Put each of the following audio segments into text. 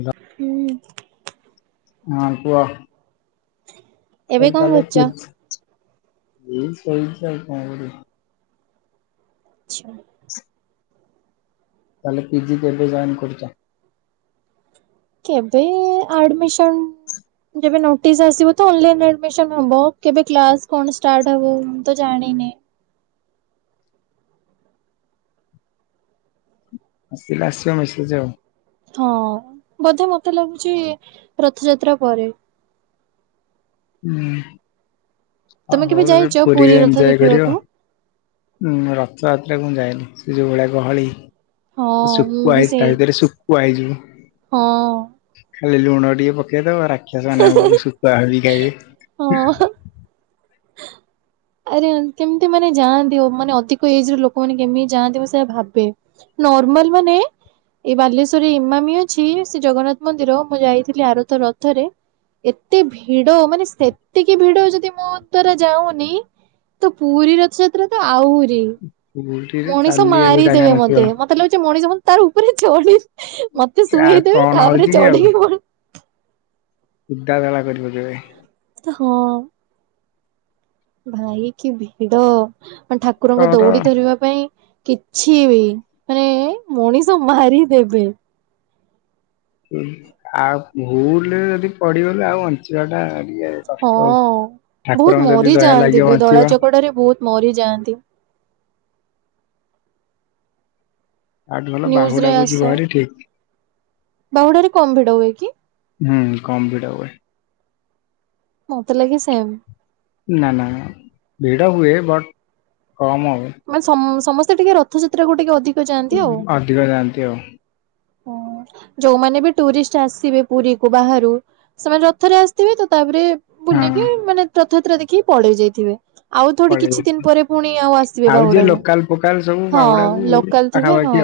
ଯା ହୁଁ। ହଁ କୁହ। ଏବେ କହିଲି କଣ ତାହେଲେ କରୁଛ? କିର୍ ଏଇ ଶୋଇଛି ଆଉ କଣ କରିବି। ଛା ତାହେଲେ ପି ଜି କେବେ ଜଏନ୍ କରୁଚ। କେବେ ଆଡମିସନ୍ ଯେବେ ନୋଟିସ୍ ଆସିବ ତ ଅନଲାଇନ୍ ଆଡମିସନ୍ ହବ। କେବେ କ୍ଲାସ୍ କଣ ଷ୍ଟାର୍ଟ ହବ ମୁଁ ତ ଜାଣିନି। ଆସିଲେ ଆସିବ ମେସେଜ୍। ହଁ ବୋଧେ ମୋତେ ଲାଗୁଛି ରଥଯାତ୍ରା ପରେ। ହୁଁ। ତୋମେ କେବେ ହଉ ଏବେ ଯାଇଚ ପୁରୀ ରଥ ଦେଖିବାକୁ? ଉଁ, ରଥଯାତ୍ରା କୁ ମୁଁ ଯାଏନି, ସେ ଯୋଉ ଭଳିଆ ଗହଳି ହଁ ମୁଁ ଶୁକୁଆ ବି ହେଇ ସେଇ ତା ଭିତରେ ଶୁ କୁଆ ହେଇଯିବୁ। ହଁ। ଖାଲି ଲୁଣ ଟିକେ ପକେଇଦବ ରାକ୍ଷସ ମାନେ ଆମକୁ ଶୁକୁଆ ଭାବି ଖାଇବେ। ହଁ। ଆରେ ଆନ୍ କେମିତି ମାନେ ଯାଆନ୍ତିି ଅ, ମାନେ ଅଧିକ ଏଜ୍ ର ଲୋକମାନେ କେମିତି ଯାଆନ୍ତି ମୁଁ ସେୟା ଭାବେ। ନର୍ମାଲ୍ ମାନେ ଏଇ ବାଲେଶ୍ଵରରେ ଇମାମି ଅଛି, ସେ ଜଗନ୍ନାଥ ମନ୍ଦିର ମୁଁ ଯାଇଥିଲି ଆର ଥର ରଥରେ। ଏତେ ଭିଡ ମାନେ ସେତିକି ଭିଡ ଯଦି ମୋ ଦ୍ଵାରା ଯାଉନି। ତ ପୁରୀ ରଥଯାତ୍ରା ତ ଆହୁରି, ପୁରୀରେ ମଣିଷ ଚାଲିବାକୁ ଜାଗା ମାରିଦେବେ ନଥିବ। ମୋତେ। ମୋତ ତେ ଲାଗୁଚି ମଣିଷ ମ- ତାର ଉପରେ ଚଢି ମୋତେ ଆଉ ଶୁଏଇଦେବେ କଣ ହଉଛି ତାପରେ ଚଢିକି ପଳ ଉଦାବେଳା କରି ପକେଇବେ। ଏ ହଁ। ଭାଇ କି ଭିଡ ମାନେ ଠାକୁରଙ୍କ ତମର ଦୌଡି ଧରିବା ପାଇଁ କି ଛି ମାନେ ମଣିଷ ମାରିଦେବେ। ଏ ଆଉ ଭୁଲରେ ଯଦି ପଡିଗଲେ ଆଉ ବଞ୍ଚିବା ଟା ଟିକେ ହଁ କଷ୍ଟ ଆଉ। ବହୁତ ଠାକୁରଙ୍କ ଯଦି ଦୟା ମରିଯାଆନ୍ତି ଲାଗିବ ବି ଧଳା ବଞ୍ଚିବ ଚକଟାରେ ବହୁତ ମରିଯାଆନ୍ତି ଆଠୁ ଭଲ ନ୍ୟୁଜରେ ବାହୁଡାକୁ ଯିବ ଆସେ ଭାରି ଠିକ ବାହୁଡାରେ କମ ଭିଡ ହୁଏ କି? ହୁଁ କମ୍ ଭିଡ ହୁଏ। ମତେ ଲାଗେ ସେମ୍ ନା ନା ଭିଡ଼ ହୁଏ ବଟ୍ କମ ହୁଏ। ମାନେ ସମ ସମସ୍ତେ ଟିକେ ରଥଯାତ୍ରାକୁ ଟିକେ ଅଧିକ ଯାଆନ୍ତି ଅଧିକ ଯାଆନ୍ତି ଆଉ। ହଁ ଯୋଉମାନେ ବି ଟୁରିଷ୍ଟ ଆସିବେ ପୁରୀ କ ବାହାରୁ ସେମାନେ ରଥରେ ଆସିଥିବେ ତ ତାପରେ ହଁ ବୁଲିକି ମାନେ ରଥଯାତ୍ରା ଦେଖିକି ପଳେଇ ଯାଇଥିବେ ଆଉ ଥୋଡି ପଳେଇବେ। କିଛି ଦିନ ପରେ ପୁଣି ଆଉ ଆସିବେ ଯିଏ ବାହୁଡାକୁ ଲୋକାଲ ଫୋକାଲ ସବୁ ହଁ ବାହୁଡାକୁ ଲୋକାଲ ଥିବେ ହଁ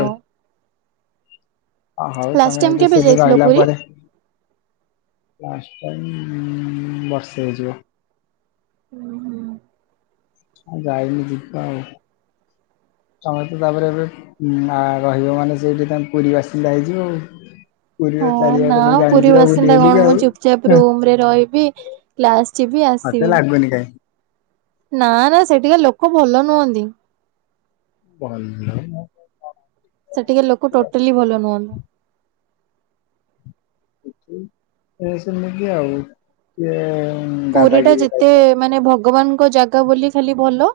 ହଁ ହଉ ଲାଷ୍ଟ ତମେ ଟାଇମ ଏଠି କେବେ [unintelligible] ସେ ଯାଇଥିଲ ରହିଲା ପୁରୀ? ପରେ ଲାଷ୍ଟ ଟାଇମ ବର୍ଷେ ହେଇଯିବ ହୁଁ ହୁଁ। ଆଉ ଯାଇନି ଦିବା ଆଉ ତମେ ତ ତାପରେ ଏବେ ରହିବ ମାନେ ସେଇଠି ତମେ ପୁରୀ ବାସିନ୍ଦା ହେଇଯିବ ଆଉ ହଁ ପୁରୀର ନା ଚାରିଆଡେ ସବୁ ପୁରୀ ଜାଣିଯିବ ବୁଲି ବାସିନ୍ଦା ବୁଲିକି କଣ ମୁଁ ଆଉ ଚୁପଚାପ ହୁଁ ରୁମରେ ରହିବି କ୍ଲାସ୍ ଯିବି ଆସିବି [unintelligible] ହୁନି କାଇଁ ନା ନା ସେଠିକା ଲୋକ ଭଲ ନୁହନ୍ତି ଭଲ ସେଠିକା ଲୋକ ଟୋଟାଲି ଭଲ ନୁହଁନ୍ତି। [unintelligible] ସେମିିକ ଆଉ ଯେ ପୁରୀ ଟା ଯେତେ ମାନେ ଭଗବାନ ଙ୍କ ଜାଗା ବୋଲି ଖାଲି ଭଲ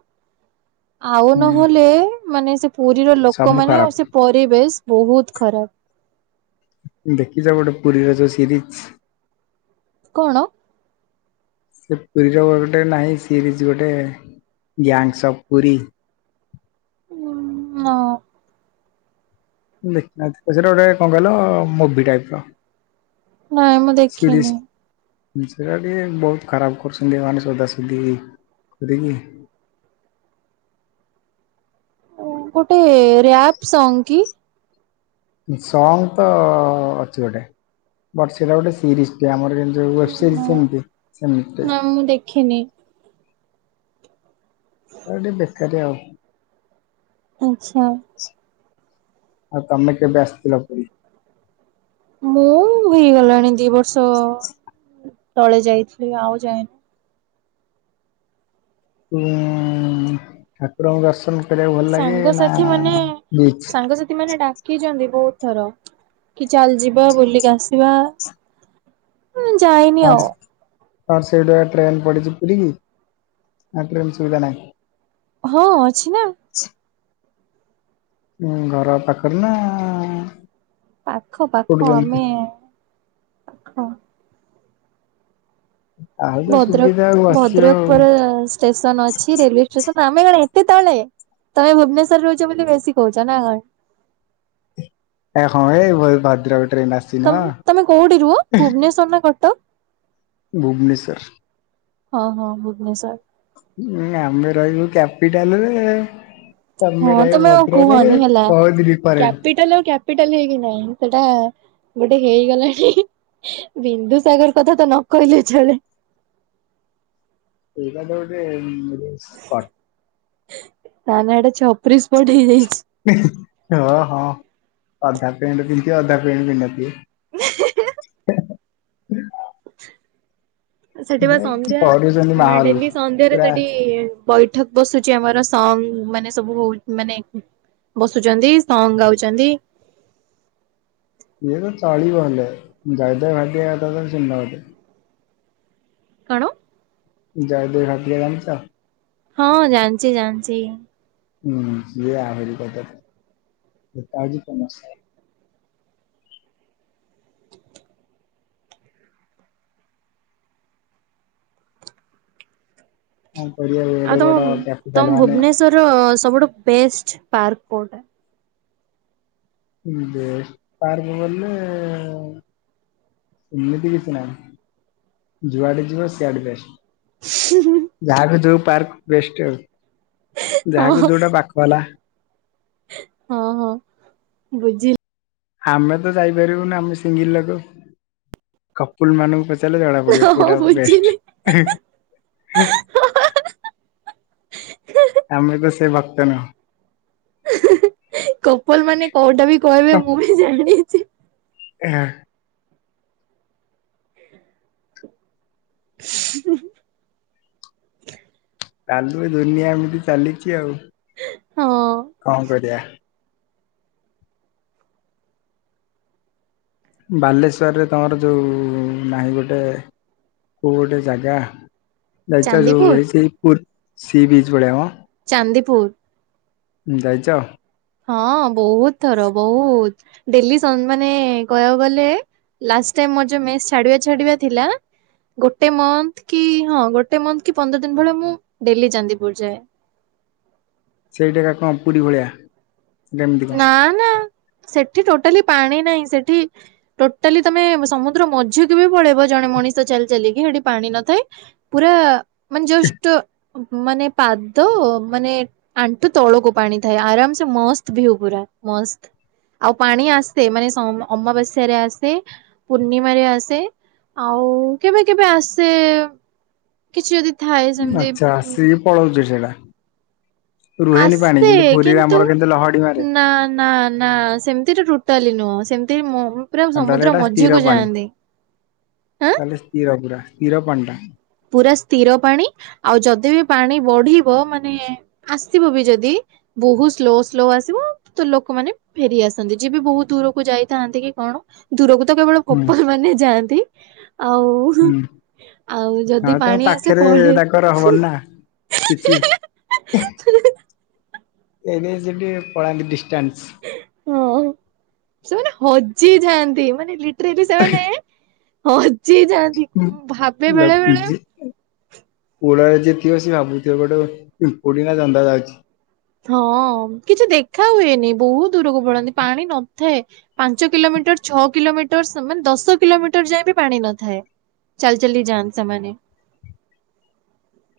ଆଉ ହୁଁ ନହେଲେ ମାନେ ପୁରୀର ସବୁ ଲୋକମାନେ ଆ ସେ ଖରାପ ପରିବେଶ ବହୁତ ଖରାପ ଦେଖିଛ ଗୋଟେ ପୁରୀର ଯୋଉ ସିରିଜ କଣ? ସେ ପୁରୀର ଗୋଟେ ନାହିଁ ସିରିଜ୍ ଗୋଟେ ଗ୍ୟାଙ୍ଗ୍ସ ଅଫ୍ ପୁରୀ। ମଁ ଦେଖନାହା ସେ ସେଟରେ ଗୋଟେ କଣ କହିଲ ମୁଭି ଟାଇପ ର ନାଇଁ ମୁଁ ସିରିଜ୍ ଦେଖିନି। ସେଟା ଟିକେ ବହୁତ ଖରାପ କରୁଛନ୍ତି ମାନେ ସୋଧା ସୋଧି ହେଈକି ଗୋଟେ ରିୟାପ୍ ସଙ୍ଗ କି? ସଙ୍ଗ ତ ଅଛି ଗୋଟେ ବଟ୍ ସେଇଟା ଗୋଟେ ସିରିଜ [unintelligible] ଆମରମ ଓ୍ୟେବ ସିରିଜ ସେମତି ସେମତି ନା ମୁଁ ଦେଖିନି ସେଟା ଟିକେ ବେକାରିଆ ଆଉ ଆଚ୍ଛା। ଆଉ ତମେ କେବେ ଆସିଥିଲ ପୁରୀ? ମୁଁ ହେଇଗଲାଣି ଦି ବର୍ଷ ତଳେ ଯାଇଥିଲି ଆଉ ଯାଏନି। ଉଁ ଠାକୁରଙ୍କୁ ଦର୍ଶନ କରିବାକୁ ଭଲ ଲାଗେ ନା ବିଚ୍? ସାଙ୍ଗ ସାଥି ମାନେ ଡାକିଛନ୍ତି ବହୁତ ଥର କି ଚାଲଯିବା ବୁଲିକି ଆସିବା ଯାଇନି ଆଉ ତର ସେଇଠୁ ଟ୍ରେନ ପଡିଛି ପୁରୀ କି ଟ୍ରେନ ସୁବିଧା ନାହିଁ? ହଁ ଅଛି ନା ଉଁ ଘର ପାଖରେ ନା ପାଖ କୋଉଠୁ ପାଖ କେମିତି? ଆମେ ହଁ ଆଉ ତ ସୁବିଧା ଆଉ ଭଦ୍ରକ ଆସିବ ଭଦ୍ରକ ଆଉ। ପରେ ଷ୍ଟେସନ ଅଛି ରେଲୱେ ଶେଷରେ ଆମେ କଣ ଏତେ ତଳେ ତମେ ଭୁବନେଶ୍ୱରରେ ରହୁଛ ବୋଲି ବେଶୀ କହୁଛ ନା କଣ। ଏ ହଁ ଏଇ ଭ ଭଦ୍ରକ ଟ୍ରେନ୍ ଆସ୍ ତମ୍ ତମେ କୋଉଠି ରୁହ ଭୁବନେଶ୍ଵର ନା କଟକ? ଭୁବନେଶ୍ୱର। ହଁ ହଁ ଭୁବନେଶ୍ୱର। ଉଁ ଆମେ ରହିବୁ କ୍ୟାପିଟାଲରେ-ଏ-ଏ। ହଁ ତମେ ଆଉ କୁହନି ହେଲା ବହୁତ ଡିଫରେଣ୍ଟ। କ୍ୟାପିଟାଲ ଆଉ କ୍ୟାପ୍ ପିଟାଲ ହେଇକି ନାହିଁ ସେଇଟା-ଆ ଗୋଟେ ହେଇଗଲାଣି ବିନ୍ଦୁ ସାଗର କଥା ତ ନ କହିଲେ ଚଳେ। ସେଇଟା ତ ଗୋଟେ-ଏ-ଏ-ଏ ଉ-ଉ-ଉ ସ୍ପଟ୍। ତା ନାଁ ଗୋଟେ ଛପ୍ରି ସ୍ପଟ ହେଇଯାଇଛି। ହଁ ହଁ ଅଧା ପେଣ୍ଟ ପିନ୍ଧିଥିବେ ଅଧା ପେଣ୍ଟ ପିନ୍ଧିନଥିବେ। [inaudible] ସେଠି ବା ସନ୍ଧ୍ୟା କରୁଛନ୍ତି ଅ ମାହୋଲ ଡେଲି ସନ୍ଧ୍ୟାରେ ପୁରା ସେଠି-ଇ-ଇ-ଇ ବୈଠକ ବସୁଛି ଆମର ସମ୍ ମାନେ ସବୁ-ଉ-ଉ ମାନେ ବସୁଛନ୍ତି ସଙ୍ଗ୍ ଗାଉଛନ୍ତି। ଇଏ ତ ଚଳିବ ହେଲେ ଜଇଦେବ ଭାଟିକା ତମେ ଚିହ୍ନିନ ବୋଧେ। କଣ? ଜୟଦେବ ଭାଟିକା ଜାଣିଛ? ହଁ ହଁ ଜାଣିଛି ଜାଣିଛି। ହୁଁ ସିଏ ଆହୁରି କର୍ଦ୍ୟଯ୍ୟ [unintelligible] ହଁ କରିବାକୁ ଏଡେ ବଡ କ୍ୟାପିଟାଲ ମାନେ ଶ୍ୱର-ଅ-ଅ ସବୁଠୁ ବେଷ୍ଟ ପାର୍କ କୋଉଟା? ବେଷ୍ଟ୍ ପାର୍କ ବୋଲେ-ଏ-ଏ ଏମିତି କିଛି ନାଇ ଯୁଆଡେ ଯିବ ସିଆଡେ ବେଷ୍ଟ। ହୁଁ। ଯାହାକୁ ଯଉ ପାର୍କ ବେଷ୍ଟ ଯାହାକୁ ହଁ ଯଉଟା ପାଖ ହେଲା। ହଁ ହଁ ବୁଝି ଆମେ ତ ଯାଇପାରିବୁନୁ ଆମେ ସିଙ୍ଗିଲ ଲୋକ କପୁଲ ମାନଙ୍କୁ ପଚାରିଲେ ଜଣା ପଡିବ ହଁ କୋଉଟା ବୁଝିଲି ବେଷ୍ଟ୍। ଆମେ ତ ସେ ଭକ୍ତ ନୁହଁ। କପଲ ମାନେ କୋଉଟା ବି କହିବେ ମୁଁ ବି ଜାଣିଦେଇଛି। ଏଁ ହୁ ହୁ ଚାଲୁ ଦୁନିଆ ଏମିତି ଚାଲିଛି ଆଉ ହଁ କଣ କରିଆ। ବାଲେଶ୍ଵରରେ ତମର ଯୋଉ-ଉ-ଉ-ଉ ନାହିଁ ଗୋଟେ କୋଉ ଗୋଟେ ଜାଗା ଯାଇଚ ଯଉ ଚାନ୍ଦିପୁର ଏଇ ସି ପୁର ସି ବିଚ୍ ଭଳିଆ ମ। ଚାନ୍ଦିପୁର। ଯାଇଛ? ହଁ ବହୁତ ଥର ବହୁ-ଉ-ଉ-ଉତ। ଡେଲି ସନ୍ ମାନେ-ଏ-ଏ କହିବାକୁ ଗଲେ ଲାଷ୍ଟ ଟାଇମ ମୋର୍ ଯଉ ମେସ୍ ଛାଡିବା ଛାଡିବା ଥିଲା। ଗୋଟେ ମନ୍ଥ କି ହଁ ଗୋଟେ ମନ୍ଥ କି ପନ୍ଦର ଦିନ ଭଳିଆ ମୁଁ ଡେଲି ଚାନ୍ଦିପୁର ଯାଏ। ସେଇ ଜାଗା କଣ ପୁରୀ ଭଳିଆ? ସେଟା କେମିତି କଣ? ନା ନା ସେଠି ଟୋଟାଲି ପାଣି ନାହିଁ ସେଠି ଟୋଟାଲି ତମେ ସମୁଦ୍ର ମଝି କୁ ବି ପଳେଇବ ଜଣେ ମଣିଷ ଚାଲି ଚାଲିକି ସେଠି ପାଣି ନଥାଏ। ପୁରା-ଆ-ଆ ମାନେ ଯଷ୍ଟ ମାନେ ପାଦ ମାନେ ଆଣ୍ଠୁ ତଳକୁ ପାଣି ଥାଏ ଆରାମସେ ମସ୍ତ ଭିଉ ପୁରା ମସ୍ତ। ଆଉ ପାଣି ଆସେ ମାନେ ସମ୍ ଅମାବାସ୍ୟ ରେ ଆସେ ପୂର୍ଣ୍ଣିମାରେ ଆସେ ଆଉ କେବେ କେବେ ଆସେ-ଏ-ଏ। କିଛି ଯଦି ଥାଏ ଆଚ୍ଛା ଆସିକି ପଳଉଛି ସେଇଟା। ରୁହେନି ପାଣି ଆସ୍ତେ ଯେମିତି ପୁରୀରେ କିନ୍ତୁ ଆମର କେମିତି ଲହଡି ମାରେ ନା ନା ନା। ସେମିତି ରେ ଟୋଟାଲି ନୁହଁ ସେମିତି ରେ ମ ମ ପୁରା ତାହେଲେ ସମୁଦ୍ର ଏଇଟା ସ୍ଥିର ମଝିକୁ ଯାଆନ୍ତି ଆଁ। ସ୍ତୀର ପୁରା ସ୍ତୀର ପାଣି ଟା। ପୁରା ସ୍ଥିର ପାଣି ଆଉ ଯଦି ବି ପାଣି ବଢିବ ମାନେ ଆସିବ ବି ଯଦି ବହୁତ ସ୍ଲୋ ସ୍ଲୋ ଆସିବ। ତ ଲୋକମାନେ ଫେରିଆସନ୍ତି ଯିଏ ବି ବହୁତ ଦୂରକୁ ଯାଇଥାନ୍ତି କି କଣ। ଦୂରକୁ ତ କେବଳ ହୁଁ କପଲ ମାନେ ଯାଆନ୍ତି ଆଉ ହୁଁ। ଆଉ ହଁ ଯଦି ତାଙ୍କ ପାଣି ଆସେ ପାଖରେ ପଳେ ତାଙ୍କର ହବନି ନା କିଛି ଏବେ ସେଠି ପଳାନ୍ତି ଡିଷ୍ଟାନ୍ସ। ହଁ ସେମାନେ ହଜି ଯାଆନ୍ତି ମାନେ ଲିଟରାଲି ସେମାନେ ହଜି ଯାଆନ୍ତି ମୁଁ ଭାବେ ବେଳେ ବେଳେ କୁଳରେ ଯିଏ ଥିବେ ସେ ଭାବୁଥିବେ ଗୋଟେ ପିଁପୁଡ଼ି ନା ଜନ୍ଦା ଯାଉଛି। ହଁ କିଛି ଦେଖା ହୁଏନି ବହୁତ ଦୂରକୁ ପଳନ୍ତି ପାଣି ନଥାଏ। ପାଞ୍ଚ କିଲୋମିଟର ଛଅ କିଲୋମିଟର ସମାନେ ଦଶ କିଲୋମିଟର ଯାଏ ବି ପାଣି ନଥାଏ। ଚାଲ ଚାଲି ଯାଆନ୍ତି ସେମାନେ।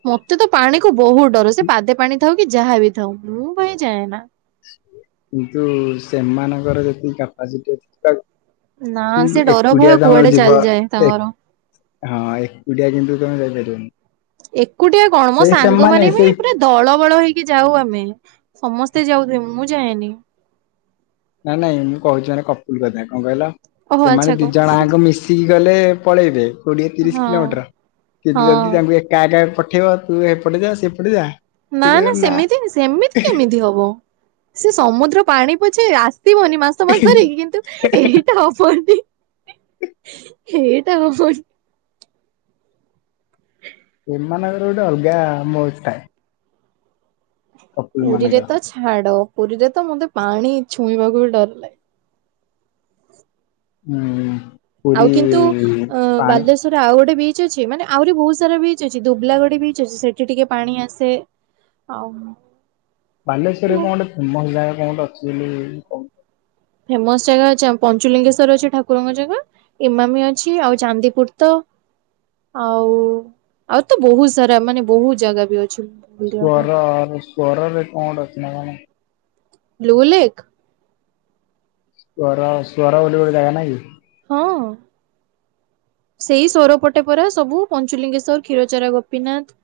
ମତେ ତ ପାଣି କୁ ବହୁତ ଡର ସେ ପାଦେ ପାଣି ଥାଉ କି ଯାହା ବିି ଥାଉ ମୁଁ ଭାଇ ଯାଏନା। କିନ୍ତୁ ସେମାନଙ୍କର ଯେତିକି କାପାସିଟି ତକ୍ ନା ସେ ହୁଁ ଡର ଭୟ ଏକୁଟିଆ କୁଆଡେ ତମର ଯିବ ଚାଲିଯାଏ ଏ ତାଙ୍କର। ହଁ ଏକୁଟିଆ କିନ୍ତୁ ତମେ ଯାଇପାରିବନି। ଏକୁଟିଆ କଣ ମୋ ସେଇ ସାଙ୍ଗ ସେମାନେ ମାନ ବି ସେଇ ପୁରା ଦଳ ବଳ ହେଇକି ଯାଉ ଆମେ ସମସ୍ତେ ଯାଉ ଥିବେ ମୁଁ ଯାଏନି। ନାଇଁ ନାଇଁ ମୁଁ କହୁଛିି ମାନେ କପୁଲ କଥା କଣ କହିଲ ଓହୋ ଆଚ୍ଛା ସେମାନେ ଦି କହ ଜଣ ଆଙ୍କ ମିଶି ଶିକି ଗଲେ ପଳେଇବେ କୋଡିଏ ତିରିଶ ହଁ। କିଲୋମିଟର କିନ୍ତୁ ହଁ ଯଦି ତାଙ୍କୁ ଏ କା କା କୁ ପଠେଇବ ତୁ ଏପଟେ ସେପଟେ ଯା ନା ସେ ନା କହିବେ ସେମିତି ସେମିତି କେମିତି ହବ। ସେ ସମୁଦ୍ର ପାଣି ପୋଛେ ଆସିବନି ମାସ ମାସ ଧରିକି କିନ୍ତୁ ଏହେ ଟା ହବନି ଏଇଟା ହବନି। ସେମାନଙ୍କର ଗୋଟେ ଅଲଗା ମୋଜ୍ ଥାଏ। କପିଲ ପୁରୀରେ ମାନଙ୍କର ତ ଛାଡ ପୁରୀରେ ତ ମୋତେ ପାଣି ଛୁଇଁବାକୁ ବି ଡର ଲାଗେ। ହୁଁ। ଆଉ କିନ୍ତୁ ଅ ବାଲେଶ୍ଵର ରେ ଆଉ ଗୋଟେ ବିଚ୍ ଅଛି ମାନେ ଆହୁରି ବହୁତ ସାରା ବିଚ୍ ଅଛି ଦୁବଲାଗଡି ବିଚ୍ ଅଛି ସେଠି ଟିକେ ପାଣି ଆସେ ଆଉ ବାଲେଶ୍ବରରେ କଣ ଗୋଟେ ଫେମସ ଜାଗା କଣ ଗୋଟେ ଅଛି ବୋଲି ଫେମସ ଜାଗା ଅଛି ଆମ ପଞ୍ଚୁଲିଙ୍ଗେଶ୍ଵର ଅଛି ଠାକୁରଙ୍କ ଜାଗା। ଇମାମି ଅଛି ଆଉ ଚାନ୍ଦିପୁର ତ ଆଉ ଆଉ ତ ବହୁତ ସାରା ମାନେ ବହୁତ ଜାଗା ବି ଅଛି। ବୁଲିବା ପାଇଁ ସ୍ଵର ସ୍ଵର ରେ କଣ ଗୋଟେ ଅଛି ନା କଣ। ଲୁ ଲେକ୍। ସ୍ବର ସ୍ବର ବୋଲି ଗୋଟେ ଯାଗା ନାଇ କି। ହଁ। ସେଇ ସୋରପଟେ ପରା ସବୁ ପଞ୍ଚୁଲିଙ୍ଗେଶ୍ୱର କ୍ଷୀରଚରା ଗୋପୀନାଥ।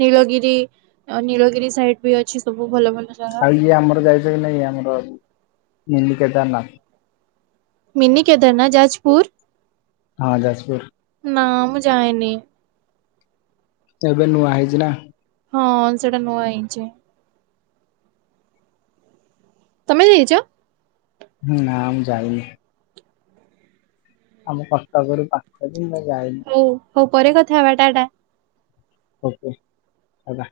ନୀଳଗିରି ଆଉ ନୀଳଗିରି ସାଇଡ୍ ବି ଅଛି ସବୁ ଭଲ ଭଲ ଜାଗା। ଆଉ ଇଏ ଆମର ଯାଇଛ କି ନାଇଁ ଆମର ମିନି କେଦାରନାଥ। ମିନି କେଦାରନାଥ ଯାଜପୁର। ହଁ ଯାଜପୁର। ନାଁ ମୁଁ ଯାଏନି। ଏବେ ନୂଆ ହେଇଚି ନା? ହଁ ସେଇଟା ନୂଆ ହେଇଚି। ତମେ ଯାଇଚ? ନା ମୁଁ ଯାଇନି। ଆମ କଟକରୁ ପାଖ ଯେ ମୁଁ ଯାଇନି। ହଉ ହଉ ପରେ କଥା ହବା ଟା ଟା। ଓକେ ଟା ଟା।